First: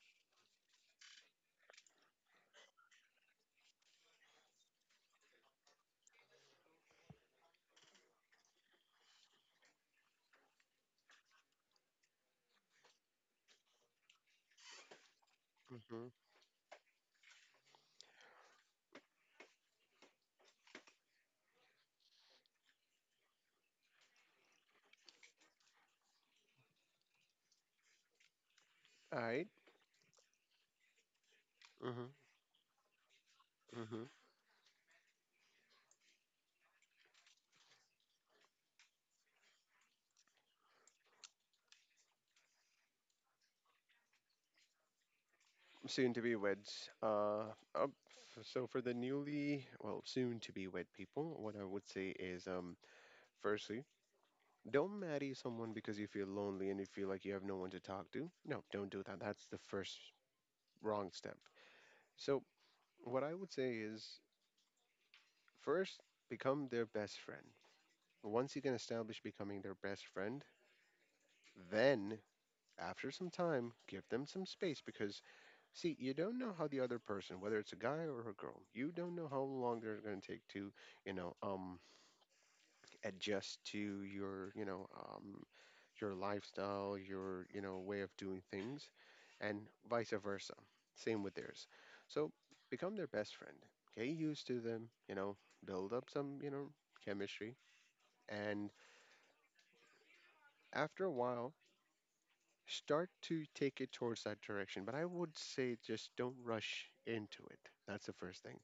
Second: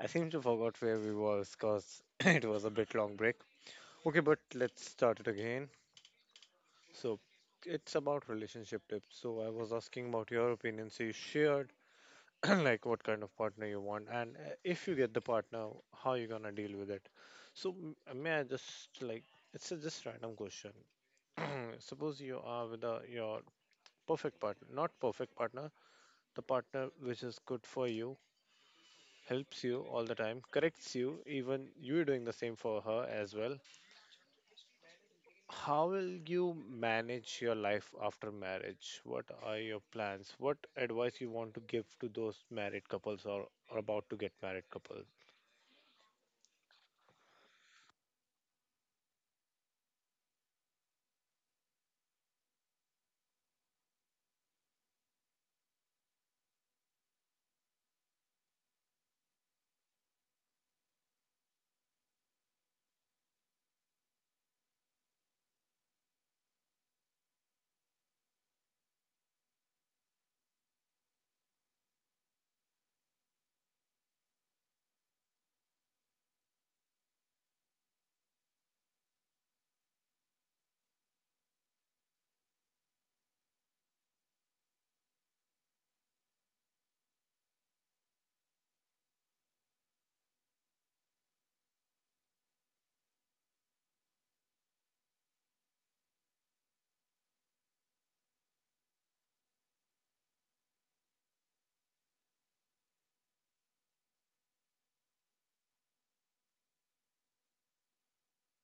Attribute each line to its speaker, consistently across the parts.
Speaker 1: I seem to forgot where we was because it was a bit long break. Okay, but let's start it again. So it's about relationship tips. So I was asking about your opinion. So you shared like what kind of partner you want, and if you get the partner,
Speaker 2: Mhm.
Speaker 1: how you gonna deal with it. So may I just like it's a just random question. Suppose you are with your perfect partner, not perfect partner, the partner which is good for you,
Speaker 2: All right.
Speaker 1: helps you all the time, corrects you, even you
Speaker 2: Mhm.
Speaker 1: doing the same for her as well.
Speaker 2: Mhm.
Speaker 1: How will you manage your life after marriage? What are your plans? What advice you want to give to those married couples, or about to get married couples?
Speaker 2: Soon to be weds. So for the newly, well, soon to be wed people, what I would say is, firstly, don't marry someone because you feel lonely and you feel like you have no one to talk to. No, don't do that. That's the first wrong step. So what I would say is, first, become their best friend. Once you can establish becoming their best friend, then after some time, give them some space because see, you don't know how the other person, whether it's a guy or a girl, you don't know how long they're going to take to, you know, um, adjust to your, your lifestyle, your, way of doing things, and vice versa. Same with theirs. So become their best friend. Get used to them, build up some, chemistry, and after a while, start to take it towards that direction. But I would say just don't rush into it. That's the first thing.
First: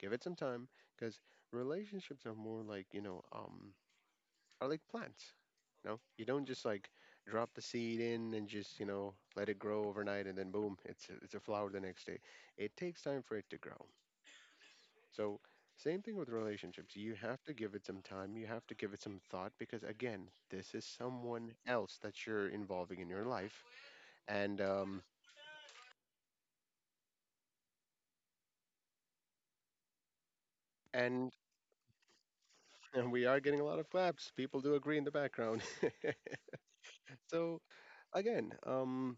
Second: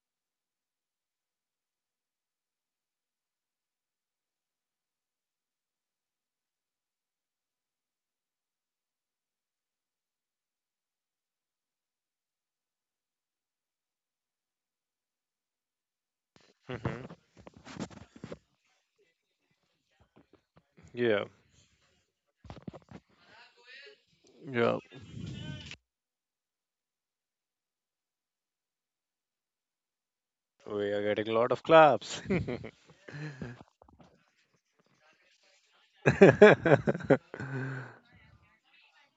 Speaker 2: Give it some time because relationships are more like, are like plants. You know, you don't just like drop the seed in and just, you know, let it grow overnight and then boom, it's a flower the next day. It takes time for it to grow. So, same thing with relationships.
Speaker 1: hmm
Speaker 2: You have to give it some time. You have to give it some thought because again, this is
Speaker 1: Yeah.
Speaker 2: someone else that you're involving in your life and
Speaker 1: Yeah,
Speaker 2: um
Speaker 1: we are getting
Speaker 2: and
Speaker 1: a lot of claps.
Speaker 2: And we are getting a lot of claps. People do agree in the background. So again,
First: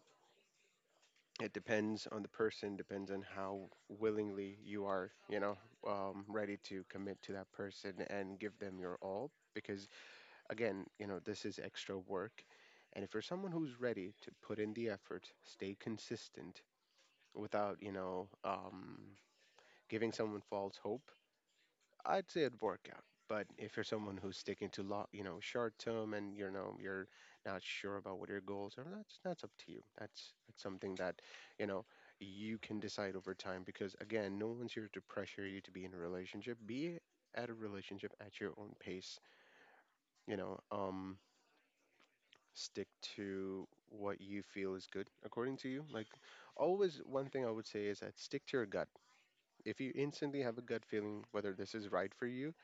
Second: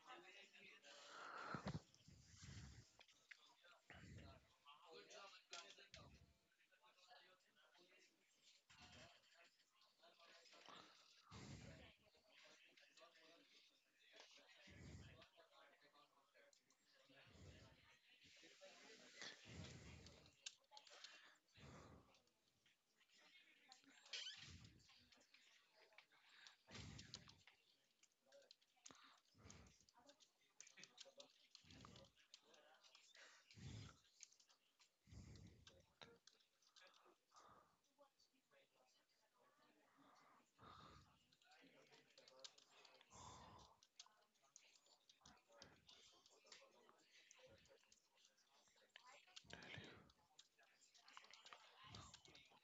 Speaker 2: it depends on the person, depends on how willingly you are, ready to commit to that person and give them your all. Because again, you know, this is extra work. And if you're someone who's ready to put in the effort, stay consistent without, giving someone false hope, I'd say it'd work out. But if you're someone who's sticking to long, you know, short term, and you know you're not sure about what your goals are, that's up to you. That's something that, you know, you can decide over time. Because again, no one's here to pressure you to be in a relationship. Be at a relationship at your own pace. You know, um, stick to what you feel is good according to you. Like always, one thing I would say is that stick to your gut. If you instantly have a gut feeling whether this is right for you,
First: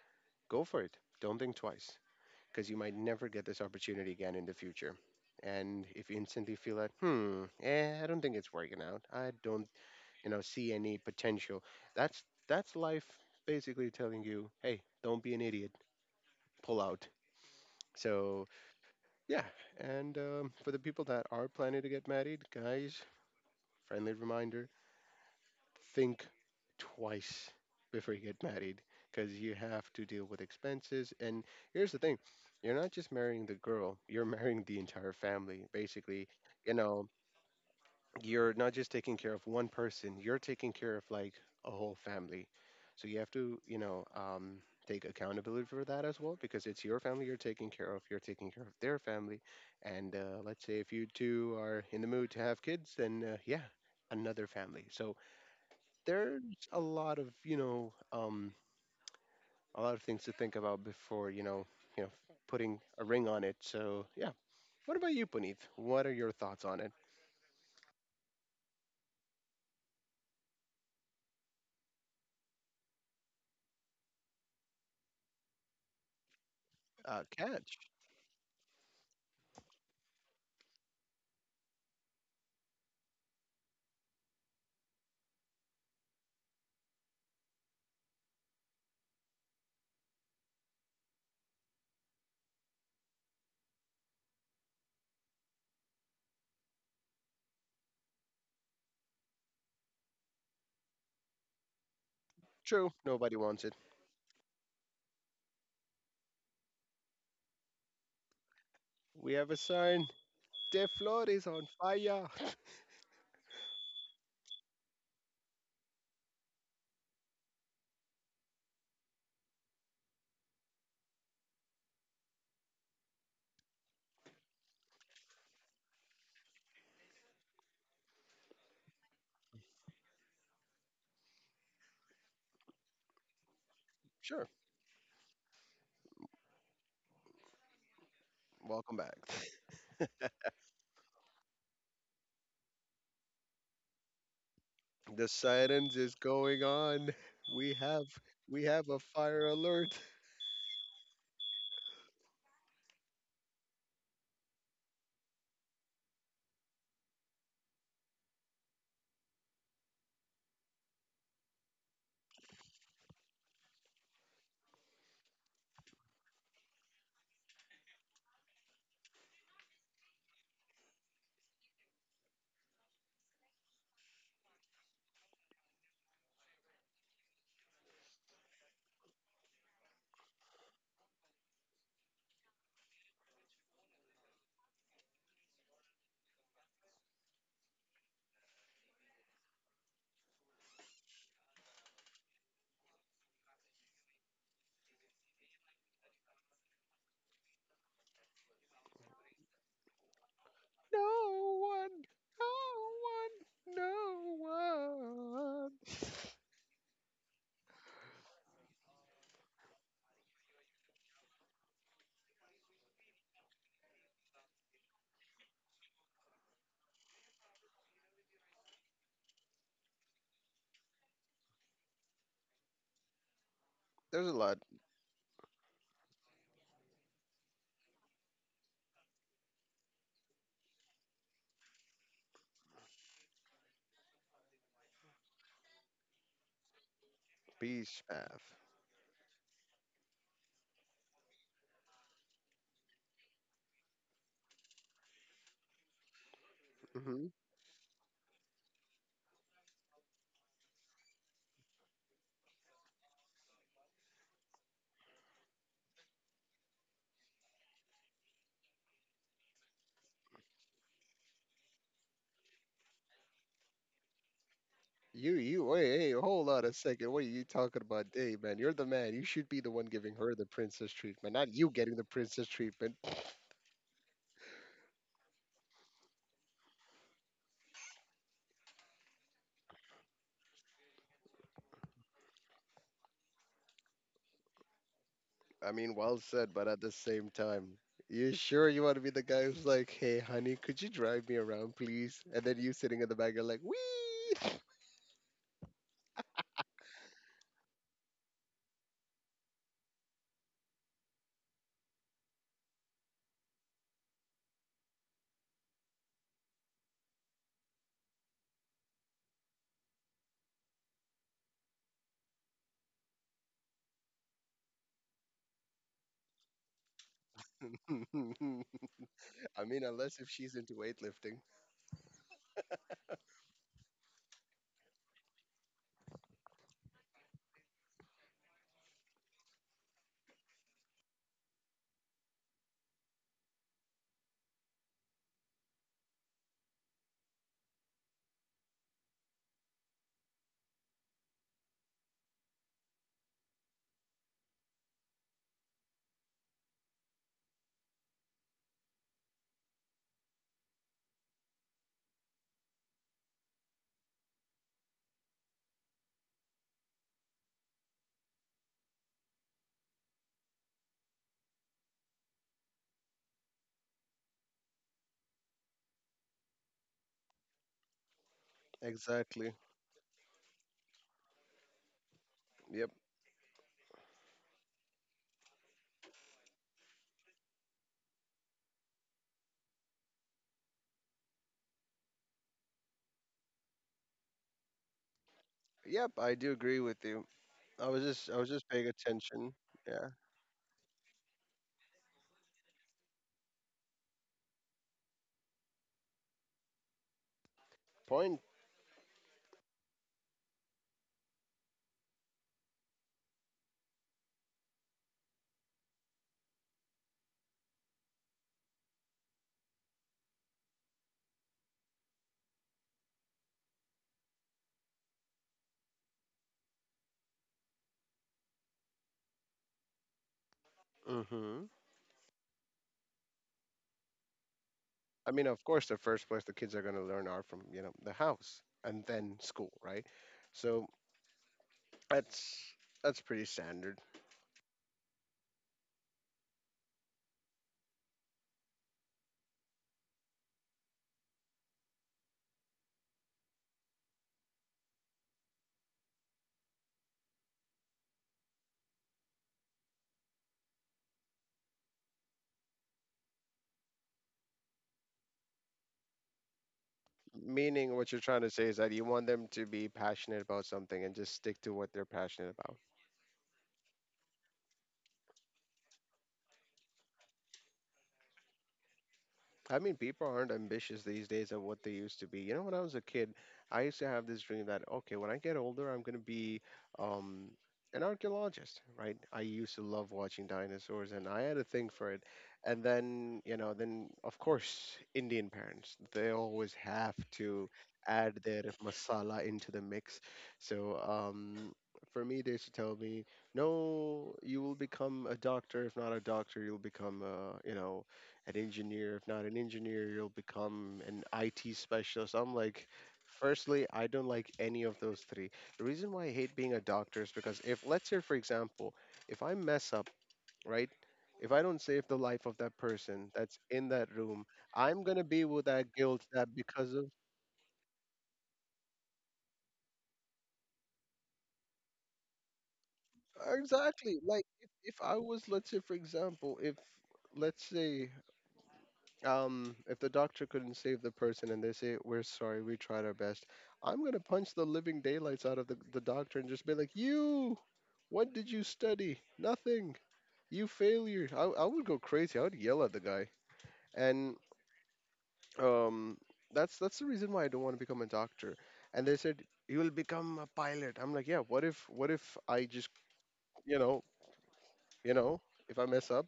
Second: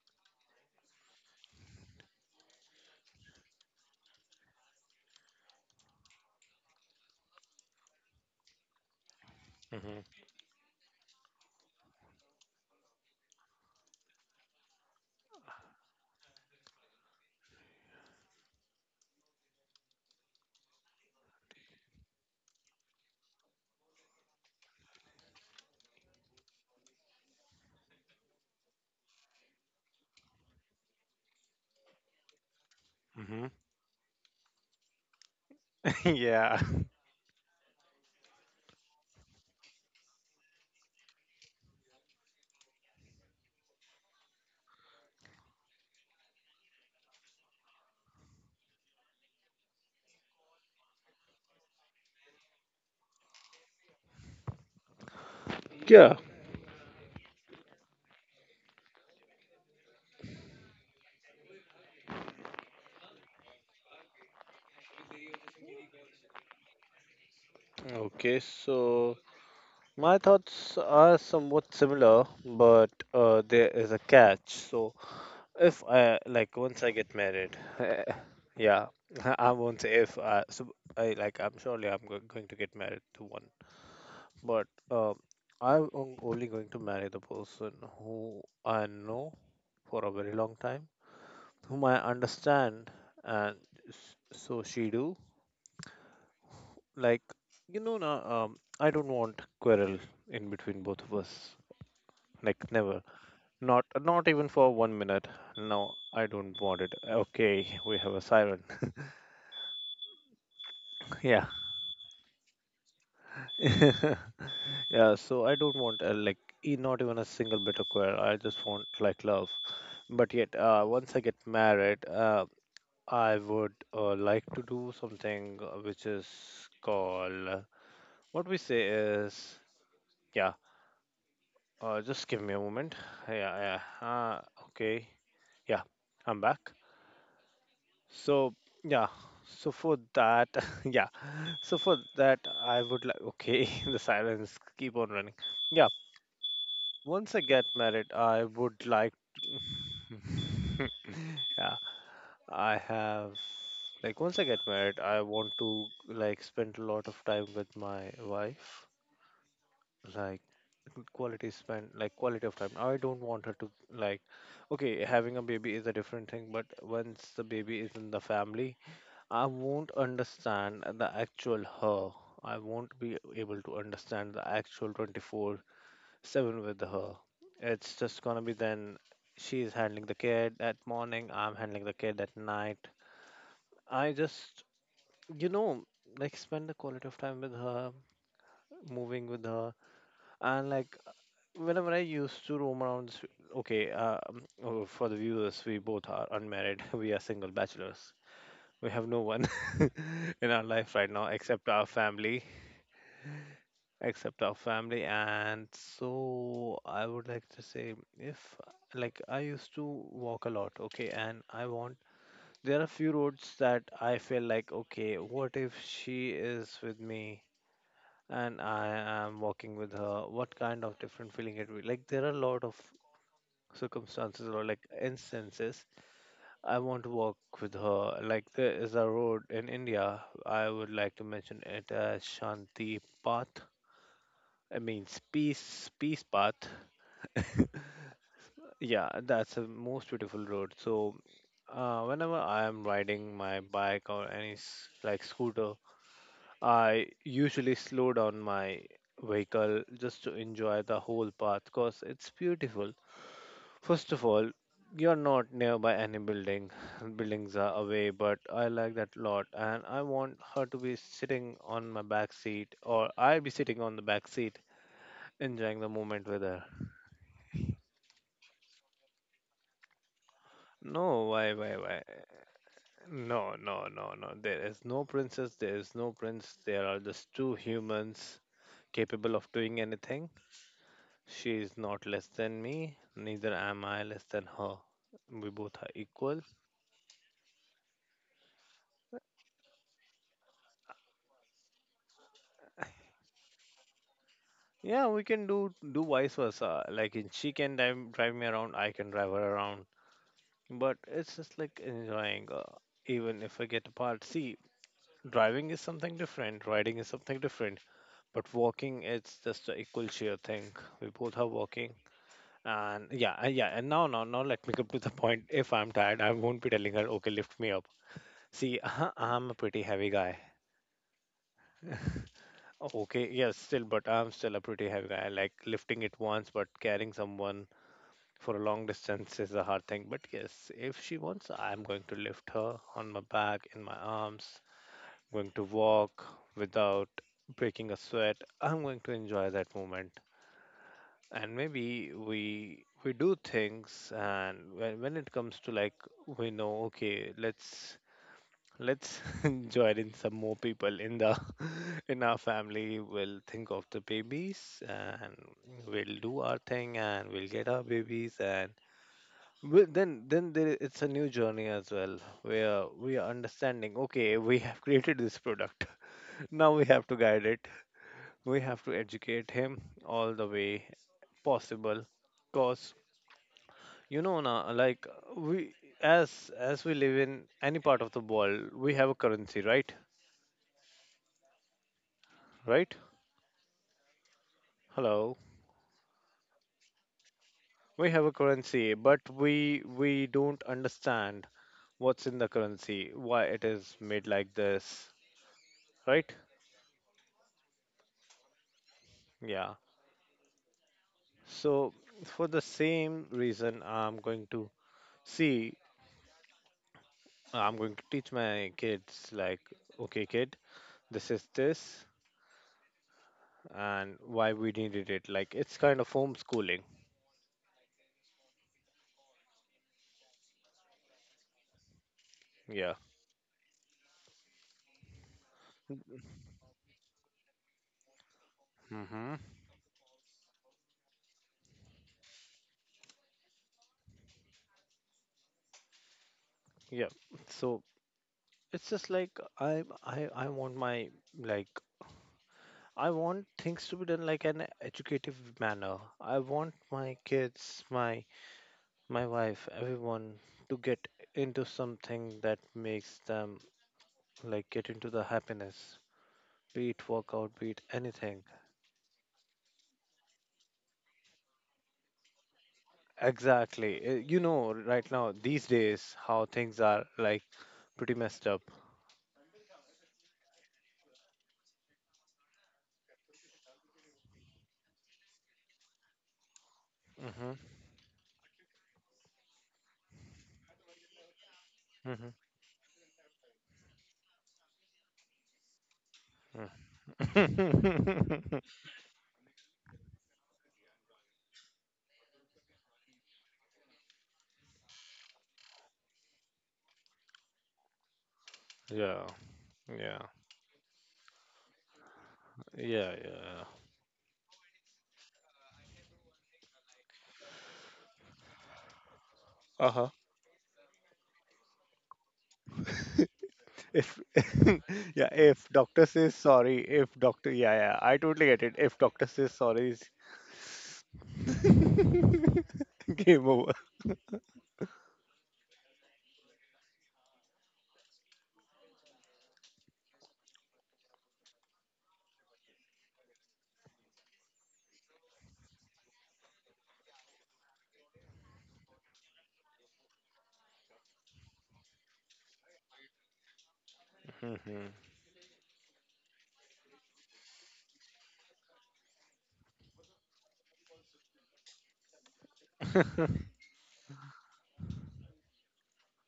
Speaker 2: go for it. Don't think twice, because you might never get this opportunity again in the future. And if you instantly feel that, I don't think it's working out. I don't,
Speaker 1: hmm
Speaker 2: you know, see any potential. That's that's life basically telling you, hey, don't be an idiot, pull out. So yeah, and for the people that are planning to get married, guys, friendly reminder: think twice before you get married because you have to deal with expenses. And here's the thing, you're not just
Speaker 1: hmm
Speaker 2: marrying the girl, you're marrying the entire family. Basically,
Speaker 1: yeah.
Speaker 2: you know, you're not just taking care of one person, you're taking care of like a whole family. So you have to, take accountability for that as well because it's your family you're taking care of, you're taking care of their family. And let's say if you two are in the mood to have kids, then yeah, another family. So
Speaker 1: Yeah.
Speaker 2: there's a lot of, a lot of things to think about before you know putting a ring on it. So yeah, what about you, Puneet? What are your thoughts on it?
Speaker 1: Okay, so my thoughts are somewhat similar, but there is a catch. So if I like once I get married,
Speaker 2: Catch.
Speaker 1: yeah, I won't say if I. So I like I'm surely I'm going to get married to one, but I'm only going to marry the person who I know for a very long time, whom I understand, and so she do like you know na I don't want quarrel in between both of us, like
Speaker 2: True,
Speaker 1: never,
Speaker 2: nobody wants it.
Speaker 1: not even for 1 minute. No, I don't want it. Okay, we have a siren.
Speaker 2: We have a sign. The floor
Speaker 1: Yeah.
Speaker 2: is on fire.
Speaker 1: Yeah, so I don't want like, not even a single bit of queer, I just want like love. But yet once I get married, I would like to do something which is called what we say is yeah. Just give me a moment. Yeah, yeah,
Speaker 2: Sure.
Speaker 1: okay, yeah, I'm back. So
Speaker 2: Welcome
Speaker 1: yeah,
Speaker 2: back.
Speaker 1: so for that yeah, so for that I would like, okay, the silence keep on
Speaker 2: The
Speaker 1: running. Yeah,
Speaker 2: sirens is going on.
Speaker 1: once I get
Speaker 2: We have
Speaker 1: married, I
Speaker 2: we
Speaker 1: would
Speaker 2: have a
Speaker 1: like.
Speaker 2: fire alert.
Speaker 1: Yeah, I have. Like, once I get married, I want to, like, spend a lot of time with my wife. Like, quality spend, like, quality of time. I don't want her to, like, okay, having a baby is a different thing, but once the baby is in the family, I won't understand the actual her. I won't be able to understand the actual 24 seven with her. It's just gonna be then she's handling the kid at morning, I'm handling the kid at night. I just, you know, like spend the quality of time with her, moving with her, and like whenever I used to roam around. Okay, oh, for the viewers, we both are unmarried. We are single bachelors. We have no one in our life right now
Speaker 2: No
Speaker 1: except our
Speaker 2: one.
Speaker 1: family.
Speaker 2: No one.
Speaker 1: Except our family. And
Speaker 2: No one.
Speaker 1: so I would like to say, if like I used to walk a lot, okay, and I want, there are a few roads that I feel like, okay, what if she is with me and I am walking with her, what kind of different feeling it will be? Like there are a lot of
Speaker 2: There's a
Speaker 1: circumstances
Speaker 2: lot.
Speaker 1: or like instances I want to walk with her. Like there is a road in India, I would like to mention it as Shanti Path. I mean, Peace Peace Path.
Speaker 2: Peace, path.
Speaker 1: Yeah, that's the most beautiful road. So whenever I am riding my bike or any like scooter, I usually slow down my vehicle just to enjoy the whole path because it's beautiful. First of all, you're not nearby any building. Buildings are away, but I like that lot, and I want her to be sitting on my back seat, or I'll be sitting on the back seat, enjoying the
Speaker 2: Wait, hey,
Speaker 1: moment with
Speaker 2: hold
Speaker 1: her.
Speaker 2: on a second. What are you talking about, Dave, man? You're the man. You should be the one giving her the princess
Speaker 1: No,
Speaker 2: treatment, not you getting
Speaker 1: why?
Speaker 2: the princess treatment.
Speaker 1: No, no. There is no princess, there is no prince. There are just two humans capable of doing anything. She is not less than me, neither am I less than her. We
Speaker 2: I
Speaker 1: both are
Speaker 2: mean, well
Speaker 1: equal.
Speaker 2: said, but at the same time, you sure you want to be the guy who's like, hey, honey, could you drive me around, please? And then you sitting in the back, you're like, wee.
Speaker 1: Yeah, we can do vice versa. Like in she can drive me around, I can drive her around. But it's just like enjoying. Even if I get apart, see, driving is something different, riding is something different, but walking, it's just a equal share thing. We both are walking, and yeah, and yeah, and now, let me come to the point. If I'm tired, I won't be telling her, okay, lift me up. See, I'm a
Speaker 2: I mean,
Speaker 1: pretty heavy
Speaker 2: unless if
Speaker 1: guy.
Speaker 2: she's into weightlifting.
Speaker 1: Okay, yes, still, but I'm still a pretty heavy guy. I like lifting it once, but carrying someone for a long distance is a hard thing. But yes, if she wants, I'm going to lift her on my back, in my arms, going to walk without breaking a sweat. I'm going to enjoy that moment. And maybe we do things. And when it comes to like we know, okay, let's join in some more people in the in our family, we'll think of the babies, and we'll do our thing, and we'll get our babies, and we, then there, it's a new journey as well, where we are understanding, okay, we have created this product, now we have to guide it. We have to educate
Speaker 2: Exactly.
Speaker 1: him all the way possible.
Speaker 2: Yep.
Speaker 1: Cause you know na, like we, as we live in any part of the world, we have a currency, right? Right? Hello.
Speaker 2: Yep, I do agree with you. I was
Speaker 1: We have
Speaker 2: just
Speaker 1: a
Speaker 2: I was just paying
Speaker 1: currency, but
Speaker 2: attention. Yeah.
Speaker 1: we don't understand what's in the currency, why it is made like this, right?
Speaker 2: Point.
Speaker 1: Yeah. So for the same reason, I'm going to, see, I'm going to teach my kids like, okay, kid, this is this, and why we needed it. Like, it's kind of homeschooling.
Speaker 2: Mm-hmm.
Speaker 1: Yeah.
Speaker 2: I mean, of course, the first place the kids are going to learn are from you know the house and then school, right? So that's that's pretty standard.
Speaker 1: Yeah, so it's just like I want my, like, I want things to be done like an educative manner. I want my kids, my wife, everyone to get into something that makes them, like, get into the happiness, be it workout, be it
Speaker 2: Meaning, what you're trying
Speaker 1: anything.
Speaker 2: to say is that you want them to be passionate about something and just stick to what they're passionate about.
Speaker 1: Exactly. You know, right now, these days, how things are, like, pretty messed up.
Speaker 2: I mean, people aren't ambitious these days of what they used to be. You know, when I was a kid, I used to have this dream that, okay, when I get older, I'm going to be um,
Speaker 1: Mhm.
Speaker 2: an archaeologist, right? I used to love watching dinosaurs and I had a thing for it.
Speaker 1: Mhm.
Speaker 2: And then, you know, then of course, Indian parents, they
Speaker 1: Mhm.
Speaker 2: always have to add their masala into the mix. So, for me, they used to tell me, no, you will become a doctor. If not a doctor, you'll become, a, you know, an engineer. If
Speaker 1: Yeah,
Speaker 2: not an engineer,
Speaker 1: yeah,
Speaker 2: you'll become an IT specialist. I'm like,
Speaker 1: yeah, yeah.
Speaker 2: firstly, I don't like any of those three. The reason why I hate being a doctor is because if, let's say, for example, if I mess up,
Speaker 1: Uh-huh.
Speaker 2: right? If I don't save the life of that person that's in
Speaker 1: If
Speaker 2: that room, I'm gonna
Speaker 1: yeah,
Speaker 2: be with
Speaker 1: if
Speaker 2: that
Speaker 1: doctor
Speaker 2: guilt
Speaker 1: says
Speaker 2: that
Speaker 1: sorry,
Speaker 2: because of
Speaker 1: if doctor, yeah, yeah, I totally get it. If doctor says sorry, is game over.
Speaker 2: exactly like if I was, let's say, for example, if let's say if the doctor couldn't save the person and they say, we're sorry, we tried our best, I'm gonna punch the living daylights out of the doctor and just be like, you, what did you study? Nothing. You failure. I would go crazy. I would yell at the guy. And
Speaker 1: Mhm.
Speaker 2: um, that's the reason why I don't want to become a doctor. And they said, you will become a pilot. I'm like, yeah, what if I just, you know, you know, if I mess up,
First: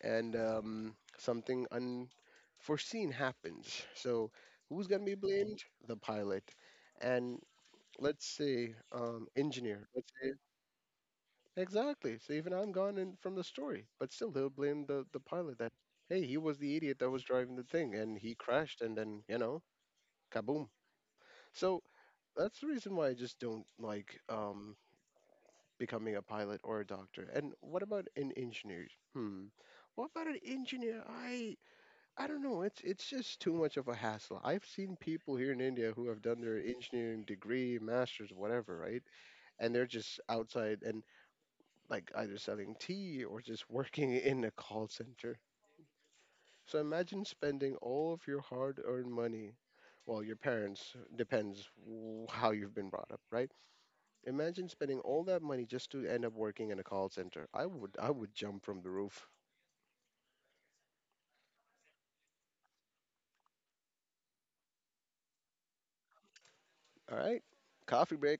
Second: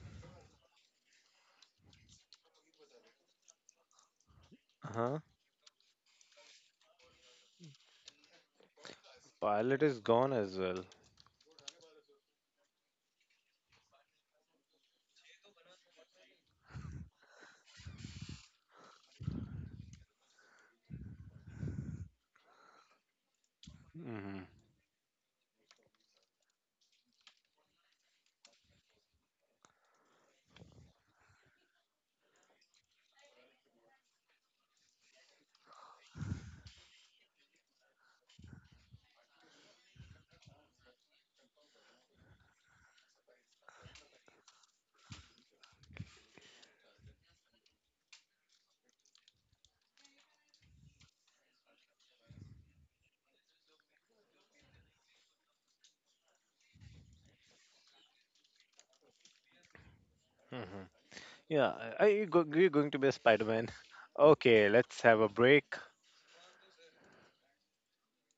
Speaker 2: and something unforeseen happens. So, who's going to be
Speaker 1: Uh-huh.
Speaker 2: blamed? The pilot. And let's say,
Speaker 1: Pilot
Speaker 2: engineer.
Speaker 1: is
Speaker 2: Let's say,
Speaker 1: gone as well.
Speaker 2: exactly. So, even I'm gone in from the story, but still, they'll blame the pilot that, hey, he was the idiot that was driving the thing and he crashed and then, you know, kaboom. So, that's the reason why I just don't like
Speaker 1: Mhm,
Speaker 2: becoming a pilot or a doctor. And what about an engineer? Hmm. What about an engineer? I don't know. It's just too much of a hassle. I've seen people here in India who have done their engineering degree, masters, whatever, right? And they're just outside and like either selling tea or just working in a call center. So imagine spending all of your hard-earned money. Well, your parents depends w- how you've been brought up, right? Imagine spending all that money just to end up working in a call center. I would jump from the roof.
Speaker 1: mhm. Yeah, are you, you going to be a Spider-Man? Okay, let's have a break.
Speaker 2: All right, coffee break.